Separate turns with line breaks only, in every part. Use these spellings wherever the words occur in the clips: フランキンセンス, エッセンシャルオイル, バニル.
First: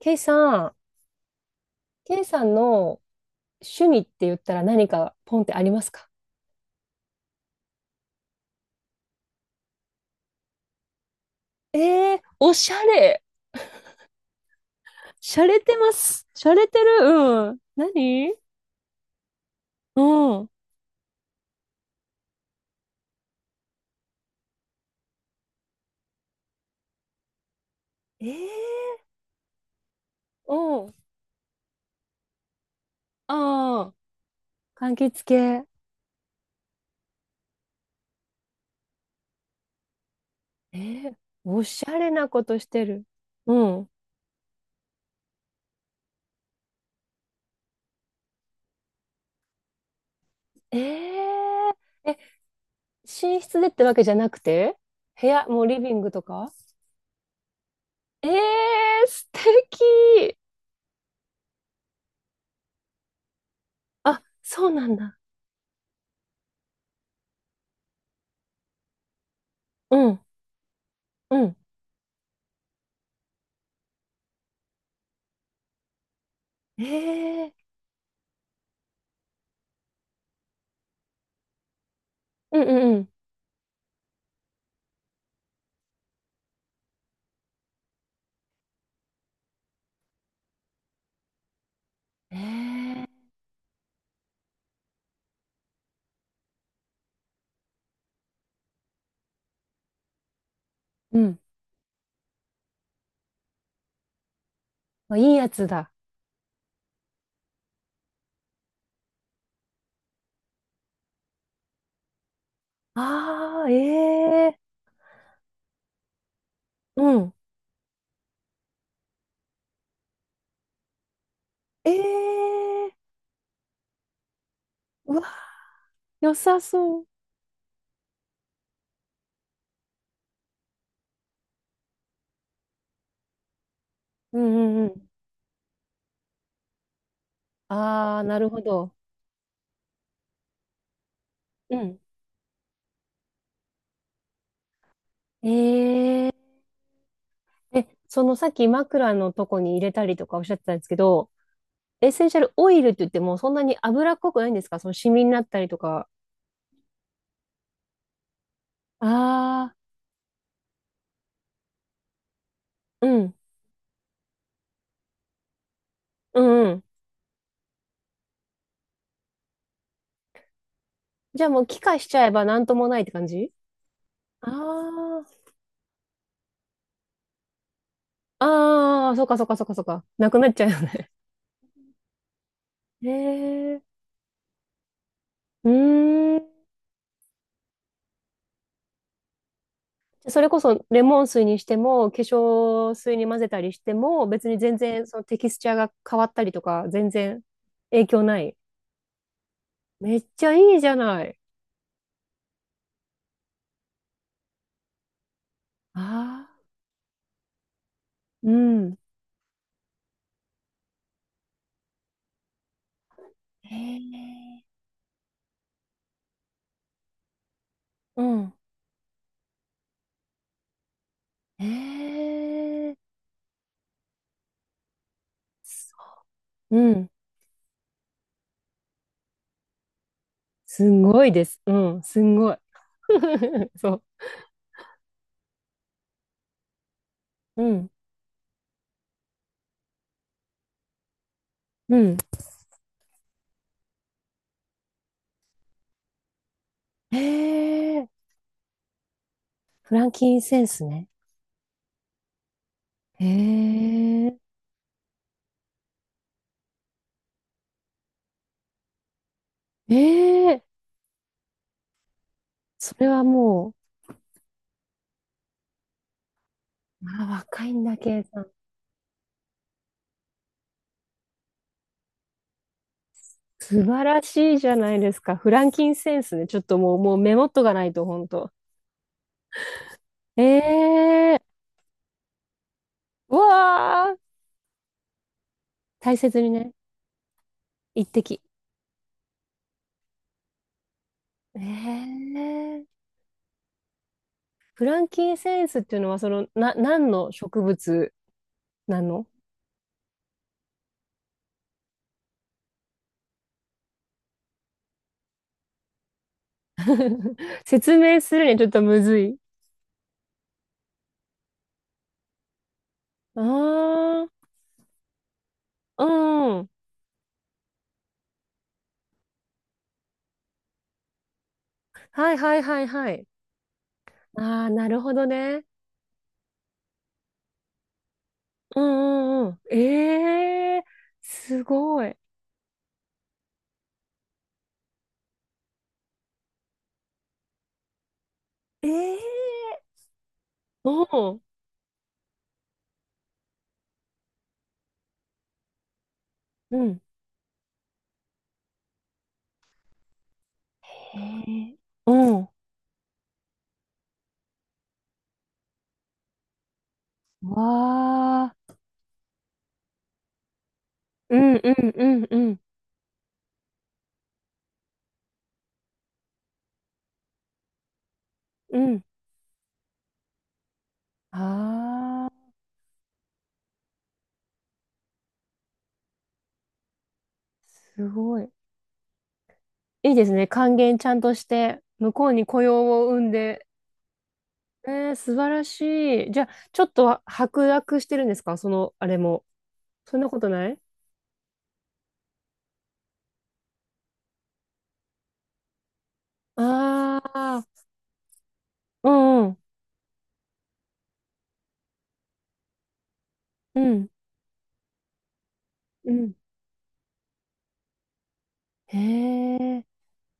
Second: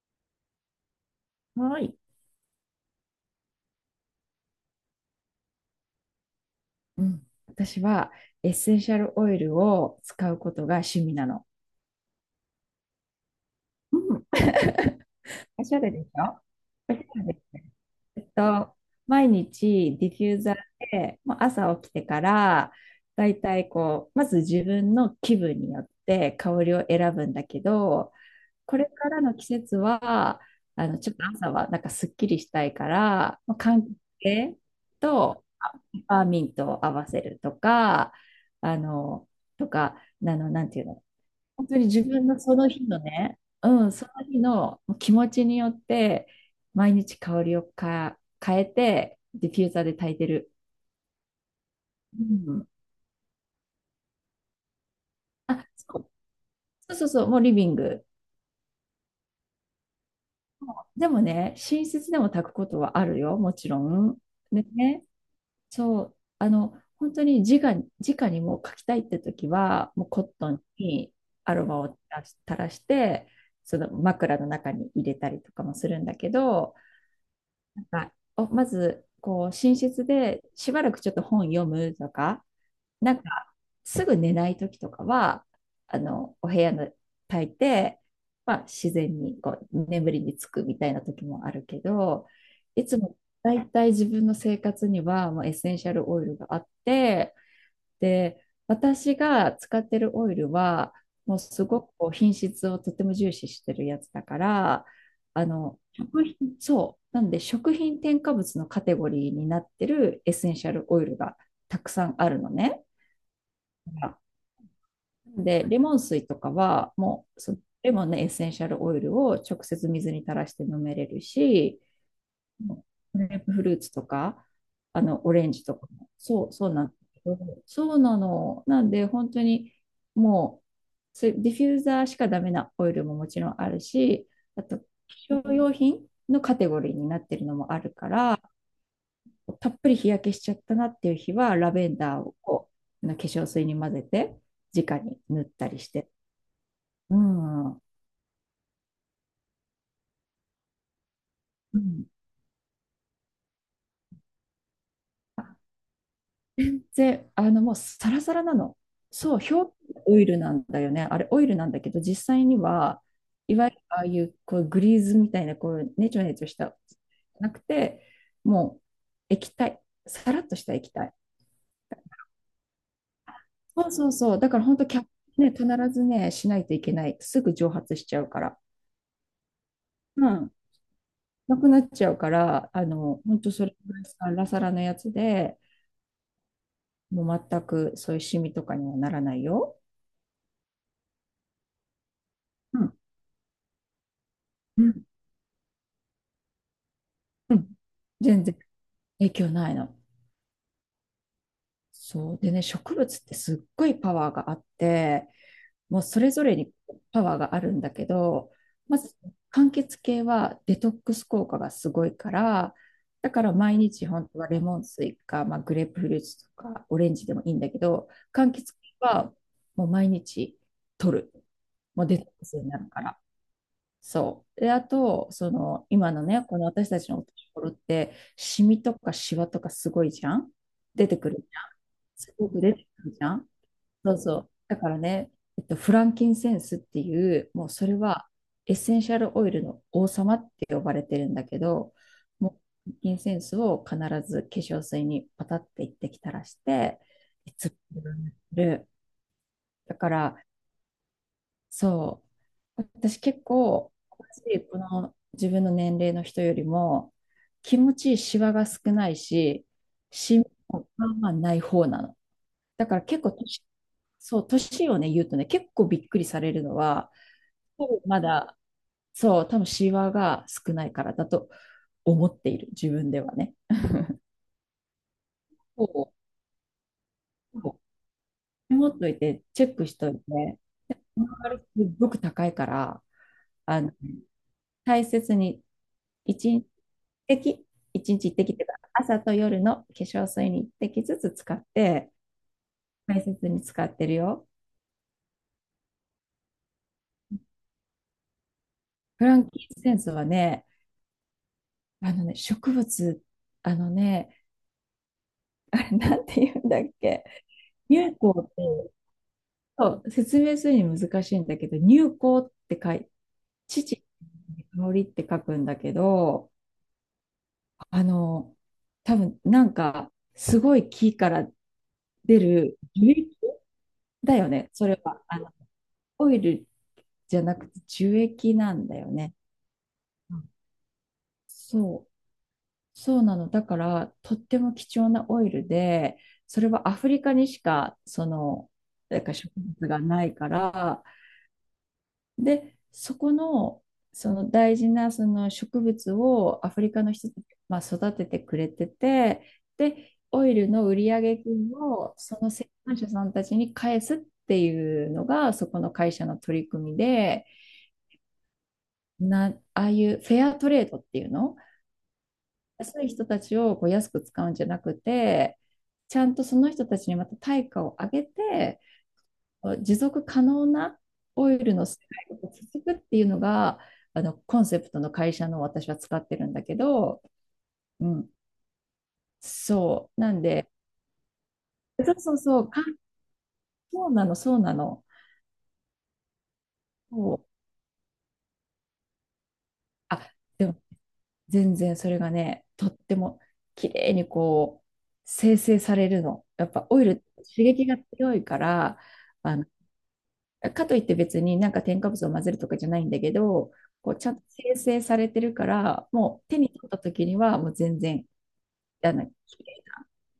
ケイさん、
はい。
ケイさんの趣味って言ったら何かポンってありますか？
うん、私はエッセンシャルオイルを使うことが趣味なの。
おしゃれ。
うん。
しゃれ
おし
て
ゃれ
ま
でし
す。
ょ？
しゃれてる。
おしゃれ。
うん。
えっ
何、
と、毎日
う
ディフュー
ん。
ザーで、もう朝起きてから、だいたいこう、まず自分の気分によって香りを選ぶんだけど、
え
これ
ー、
からの季節は、
うん。
ちょっと朝はなんかすっきりしたいから、まあ、柑
ああ、
橘系
柑橘
と、
系。
パーミントを合わせるとか、あの、なん
え
ていうの、
ー、お
本当
し
に
ゃ
自
れ
分
な
の
こ
そ
とし
の日
て
の
る。
ね、
う
う
ん。
ん、その日の気持ちによって、毎日香りを変えて、ディフューザーで炊いてる。
えー、え、
うん。
寝室でってわけじゃなくて部屋、も
あ、
うリビングとか？
そうそうそうそう、もうリビング。
素敵。
でもね、寝室でも炊くことはあるよ、もちろん。
あ、そうなん
ね、
だ。
そう、本当に直に、直にもう書きたいって時は、も
う
う
ん。
コットンに
う
ア
ん。
ロマを垂らし垂らして、その枕の中に入れたりとかもするんだけど、
えー
なんかまず、こう、寝室でしばらくちょっと本読むとか、
うんうんうん。
なんか、すぐ寝ない時とかは、お部屋の炊いて、まあ、自然にこう眠りにつくみたいな時もあるけど、いつ
え
も
え、
だいたい自分の生活にはもうエッセンシャルオイルがあって、で、私が使ってるオイルは、
う
も
ん。
うすごくこう品質をとても重視してるやつだから、
まあいいやつだ。
食品、そう、なんで食品添加物のカテゴリーになってるエッセンシャルオイルがたくさんあるのね。
ああ、ええ、
で、レモン水とかは、
う
も
ん。
うそ、レモンのエッセンシャルオイルを直接水に垂らして飲めれるし、
ええ、
グレープフルーツとか、
うわ、
オレンジとかも、
良
そう、
さ
そうなん
そう。
そうなの。なんで、本当にもう、そういうディフューザーしかダメなオイルももちろんあるし、
うん
あと、
う
化
んうん。
粧用品のカテゴリーになってるのもあるか
ああ、な
ら、
るほど。
たっぷり日焼けしちゃったなっていう日は、ラ
う
ベン
ん。
ダーを化粧水に混ぜて、直に塗ったりして。
えー、
うん。う
そのさっき枕のとこに入れたりとかおっしゃってたんですけど、
ん。
エッセンシャルオイルって言ってもそんなに油っこくないんですか？そのシミになったりとか。
で、もうサラサラなの。そう、表面
ああ、
オイルなんだよね。あれ、オイルなんだけど、実際には、
うん。
いわゆるああいう、こう、グリーズみたいな、こう、ネチョネ
う
チョし
んう
た、
ん。
なくて、もう、液体。さらっとした液体。
じゃあもう気化しちゃえばなんともないって感じ？
そうそうそう。だ
あ、
から本当キャップね、必ずね、しないといけない。すぐ蒸発しちゃうか
あ
ら。
あー、ああ、そっかそっかそっかそっか。な
う
くなっ
ん。
ちゃうよね。
なくなっちゃうから、
へ
本当それ
え。
ぐらいサラサラのやつで、
うーん。じ
もう全くそういうシミとかにはならないよ。
ゃあそれこそレモン水にしても、化粧水に混ぜたりしても、別に全
うん、
然そのテキスチャーが変わったりとか、全然
うん、
影響な
全
い？
然影響ないの。
めっちゃいいじゃない。
そう。でね、植物ってすっごいパワーがあって、もうそれぞ
あ
れ
あ、
にパワーがあるんだけ
う
ど、ま
ん。
ず、柑橘系はデトックス効果がすごいから、だから
へ
毎日本当はレ
え、
モン水か、まあ、グレープフルーツとかオレンジでもいいんだけど、
う
柑
ん。
橘系はもう毎日取る。もうデトッ
へ
クスになる
え、
から。そう。で、あと、その、
そ
今のね、この
う、
私
う
た
ん。
ちのお年頃って、シミとかシワとかすごいじゃん。
す
出て
ご
く
い
る
で
じ
す。
ゃ
う
ん。
ん。す
す
ん
ご
ごい。
く出てくるじゃん。
そ
そうそう。だからね、フランキンセンスっていう、
う。
もう
う
そ
ん。
れはエッセンシャルオイルの王様って呼ばれてるんだけど、
うん。
もう、フランキンセンスを必ず化粧水にパタっていってきたらして、
へ
いつも
え。
塗る。だ
フラ
か
ンキン
ら、
センスね。
そう。私
へ
結構、こ
え。
の自分の年齢の人よりも、気持ちいいシワが少ないし、
え
シミ
え。
もまあまあない方なの。だ
そ
から
れは
結構年、
もう、
そう、年をね、言うとね、結構びっくりされるのは、
あ、若いん
多
だ、
分
け
ま
イさん。
だ、そう、多分シワが少ないからだと思っている、自分ではね。
素晴ら しいじゃないですか。フランキン
そ
センスね。ちょっともう、もうメモっ
う
とか
そ
ないと、ほんと。
う、持っといて、チェックしとい
え
て、
えー、
周りすっごく高いから、
う
あの、
わー、
大切に、
大
1
切に
日
ね、
滴、
一
一日一
滴。
滴っていうか、朝と夜の化粧水に一滴ずつ使って、
ええー、
大切に使ってるよ。
フランキンセンスっていうのは、その、何の植物な
フ
の？
ランキーセンスはね、あのね、植物、あのね、あれなんて言うんだっけ、
説
乳
明
香
する
っ
に
て、
はちょっとむずい。
そう、説明するに難しいんだけど、乳、
あ
香りって書くんだけ
あ、
ど、
うん。
あの、多分なんか、すごい木から
はい
出
はい
る
はいは
樹
い。
液だよ
あ
ね、
あ、
そ
な
れ
るほ
は。
ど
あの、
ね。
オイルじゃなくて樹液な
う
んだよね。
んうんうん。
うん、
ええー、すご
そう、
い。
そうなの。だから、とっても貴重なオイルで、それはアフリカにしか、その、
え
なんか植
え
物がないから、
ー、うん。
で、そこの、その大事なその植物をア
う
フリ
ん。
カの人たちが、まあ、育ててくれてて、で、オイルの売上
へ
金
え。
を
う
そ
ん。
の生産者さんたちに返すっていうのが、そこの会社の取り組みで、
わあ。
な、ああいうフェアトレードっていう
うん
の、
うんうんうん
安い人たちをこう安く使うんじゃなくて、ちゃんとその人たちにまた対価を上げ
う
て、
ん。
持続可能なオイルの世
あ
界を
あ。
続くっていうのが、あのコンセプトの会社の私は使ってるんだけど、う
す
ん、
ごい。
そ
いい
う。
です
なん
ね。
で、
還元ちゃんとして、向
そう
こう
そう
に
そ
雇
う、
用を生んで。
そうなの、そうなの。
素晴らしい。じゃあ、ちょっとは
そう、
白濁してるんですかその、あれも？そんな
あ、
こと
で
ない？
も全然それがね、とっても綺麗にこう、生成されるの。やっぱオイルっ
あ
て刺
あ
激が強いから、
ー、うん
あ
う
のかといって別になんか添加物を混ぜるとかじゃないんだけど、
ん、
こうちゃんと生成されてるから、
うん、うん。
もう手に取った時にはもう全然
へ
あの
え、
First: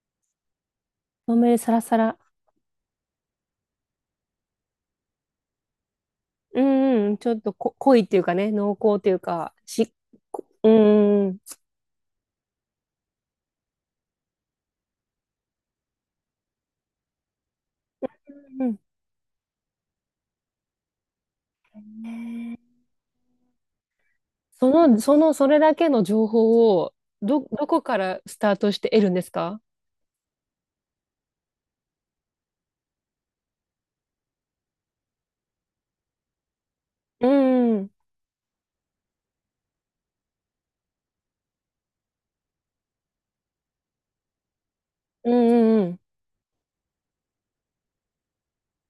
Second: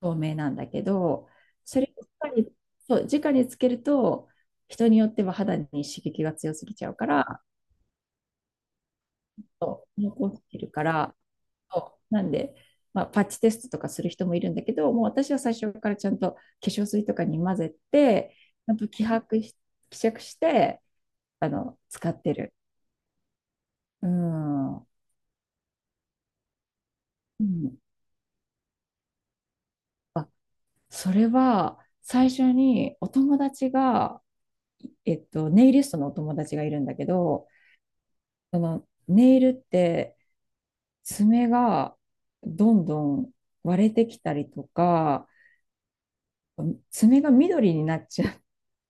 透明なんだけど、
豆サ
そ
ラ
れ
サ
を
ラ。
直に、そう直につけると、人によっては肌に刺激が強
う
すぎちゃう
ん
か
うん、ちょっ
ら、
とこ濃いっていうかね、濃厚っていうか、
そ
し、
う残っ
こ
て
う
るから、
んうん、
そう、なんで、まあ、パッチテストとかする人もいるんだけど、もう私は最初からちゃんと化粧水とかに混ぜて、
う
ちゃん
ん。
と希釈して使ってる。
ね、
う
そ
ん、
の、その、それだけの情報を、
う
ど
ん、
こからスタートして得るんですか？
あ、それは最初にお友達が、ネイリストのお友達がいるんだけ
う
ど、
ん、うん、
そのネイルって爪がどんどん割れてきたりとか、
うん、うん。
爪が緑になっちゃ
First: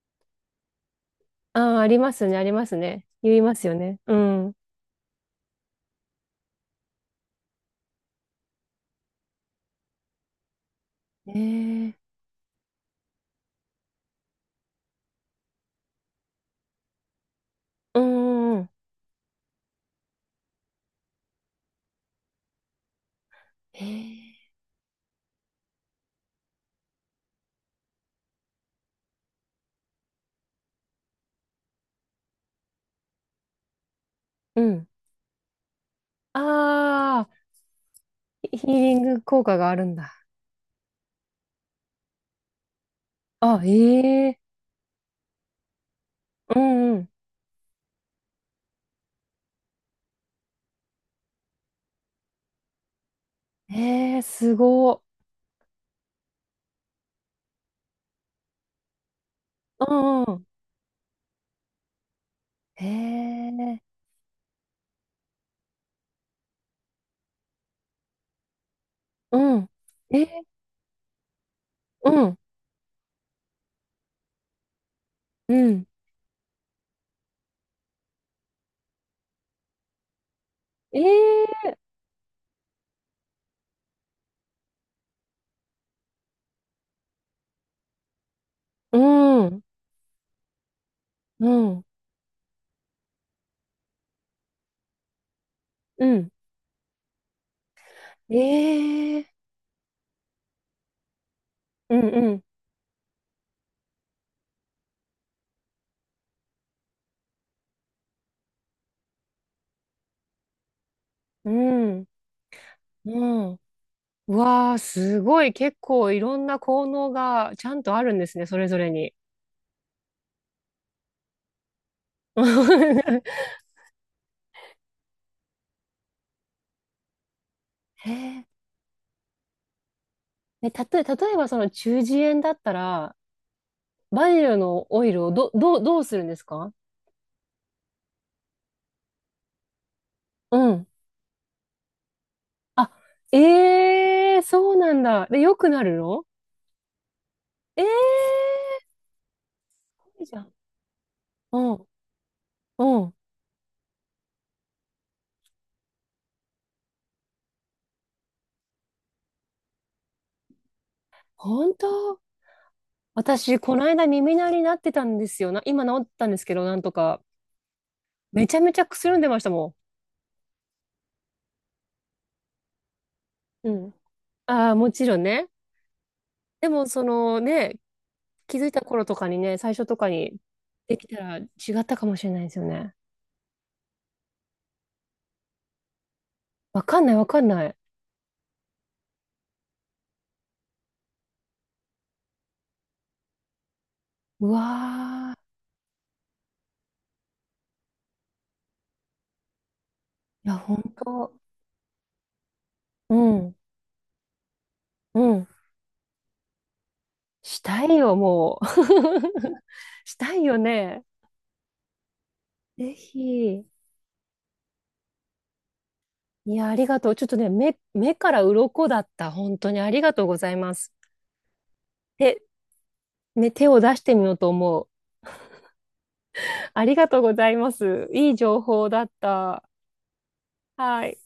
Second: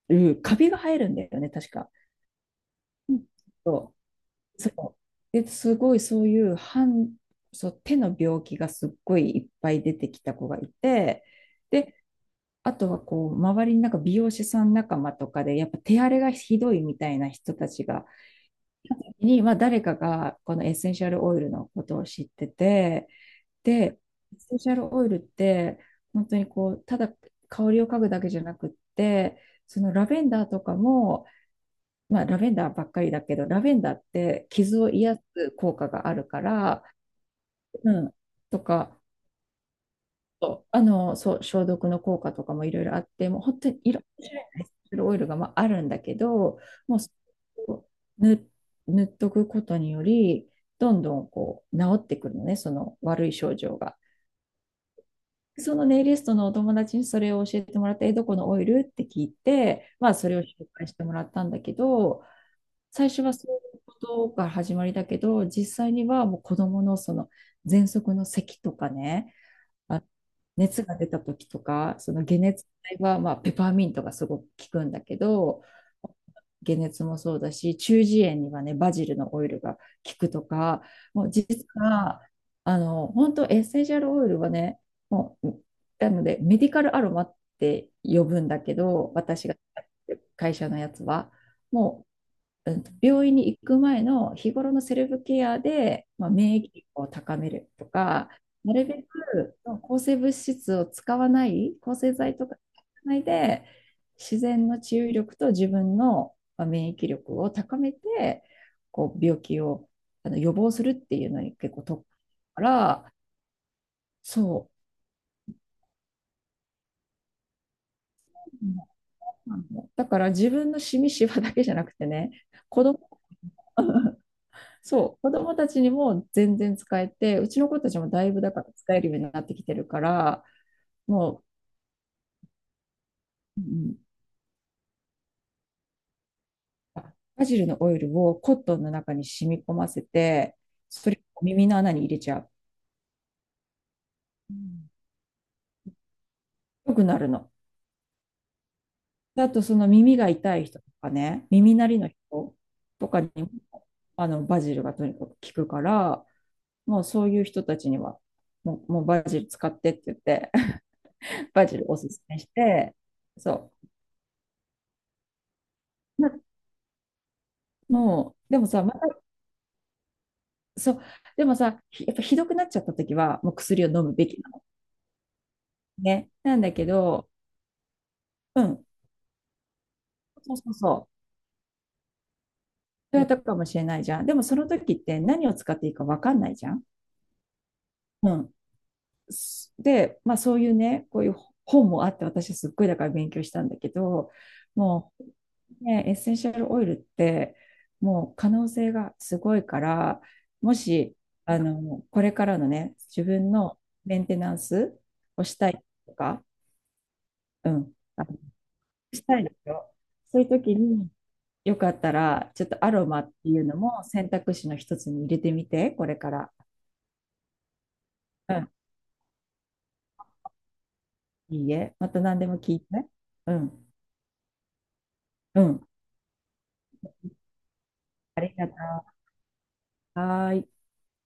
う、カビが生えるんだよね、確
ああ、あ
か。
りますね、ありますね。
うん、
言いますよ
そ
ね。うん。
う、そう。で、すごいそういうそう、手の病気がすっごいいっぱい出てきた子がいて、
ええ、
で、あとはこう、周りになんか美容師さん仲間とかで、やっぱ手荒れがひどいみたいな人たち
う
が、
ん、うん。
まあ誰かがこのエッセンシャルオイルのことを知ってて、で、
え
エッ
え、
センシャルオイルって、本当にこう、ただ香りを嗅ぐだけじゃなくって、そのラベンダーとかも、まあラベンダーばっかりだけど、ラベンダーって
う
傷
ん。
を癒す効果があるから、
ああ、
うん、
ヒ
と
ヒーリ
か、
ング効果があるんだ。
そう、そう、消毒の効果とかもいろいろあって、もう
あ、
本当にいろんな
え
種
え、
類のエッセンシャルオイルがまああるんだけ
う
ど、
ん、う
もう
ん。
それを塗、塗っとくことにより、どんどんこう治ってくるのね、その悪い症状が。
ええ、すご
そのネイリストのお友達にそれを教えてもらって、え、どこのオイルって聞い
い。う
て、まあ、
ん、
そ
う
れを
ん。
紹介してもらったんだけど、
え
最初はそういう
え、
ことが始まりだけど、実際にはもう子供のその喘息の咳とかね、
うん。
あ、
ええ、
熱が出た時とか、
う
その解
ん、
熱剤は、まあ、ペパーミントがすごく効くんだけ
う
ど、
ん。
解熱もそうだし、中耳炎にはね、バジルのオイルが効くとか、
え
もう実
え、
は、本当エッセンシャルオイルはね、もう、なので、メディカルアロマって呼ぶんだけ
う
ど、私が
ん、
会社のやつは、
うん、
もううん病院に行く前の日頃のセルフケア
う
で、ま
ん。
あ、免疫力を高めるとか、なるべ
ええ、
く抗生物質を使わない、抗
うん
生
う
剤
ん。
とか使わないで、自然の治癒力と自分の免疫力を高めて、こう病気を予防するっていうの
う
に結構
ん。
特化から、
うん。う
そ
わー、すごい。結構いろんな効能がちゃんとあるんですね、それぞれ
う。
に。
だから自分のシミシワだけじゃなくてね、子供 そう、子供たちにも全然使えて、うちの子たちも
へ
だいぶ
え。
だから使えるようになってきてるから、
え、たと、例え
も
ばその中耳炎だったら、
う、うん、
バニルのオイルをどうするんですか？
あ、バジルのオイルをコットンの中に染み込ませ
う
て、
ん。
それを耳の穴に入れちゃう。
あ、ええ、
う
そう
ん、
なんだ。で、良くなるの？
よくなるの。
ええ、
であと、その耳
いい
が
じゃん。
痛い人とかね、
う
耳鳴
ん、
りの人
う
と
ん。
かにも、バジルがとにかく効くから、もうそういう人たちには、もう、もうバジル使ってって言って、バ
本
ジルおす
当。
すめして、
私、
そ
この間耳鳴りになってたんですよな。今治っ
う。
たんですけど、なんとか。
も
め
う、
ち
で
ゃ
も
めち
さ、
ゃ
ま
く
た、
すんでましたも
そう。でもさ、やっぱひどくなっちゃった時は、もう
ん。う
薬を
ん。
飲むべきなの。
ああ、もちろんね。
ね。なん
で
だ
も、
け
そ
ど、
のね、気
う
づいた
ん。
頃とかにね、最初とかに
そうそうそう。
でき
そ
た
う
ら違ったかもしれないですよね。
やったかもしれないじゃん。でもその時って何を使っていいかわかんないじゃ
わ
ん。
かんない、わかんない。
うん。で、まあそういうね、こういう本もあって、私すっごいだから勉強したんだけど、
う
も
わ
う、ね、エッセンシャルオイルって、もう可能性がすごいから、
ー、いや、
も
本
し、
当。
これからのね、
う
自分
ん、
のメンテナンス
う
を
ん。
したいとか、
し
う
た
ん。
いよ、もう。
したいんですよ。
した
そう
い
いう
よ
時
ね。
に、よかったら、ちょっとア
ぜ
ロマってい
ひ。
うのも選択肢の一つに入れてみて、これから。
いや、ありがとう。ちょっとね、目から
うん。
鱗だった。本当にありがとうございます。
いいえ。また何
で、
でも聞いて。
ね、
う
手を
ん。
出してみようと思う。
うん。
ありがとうございます。いい
あり
情
がとう。
報だった。
はーい。
はい。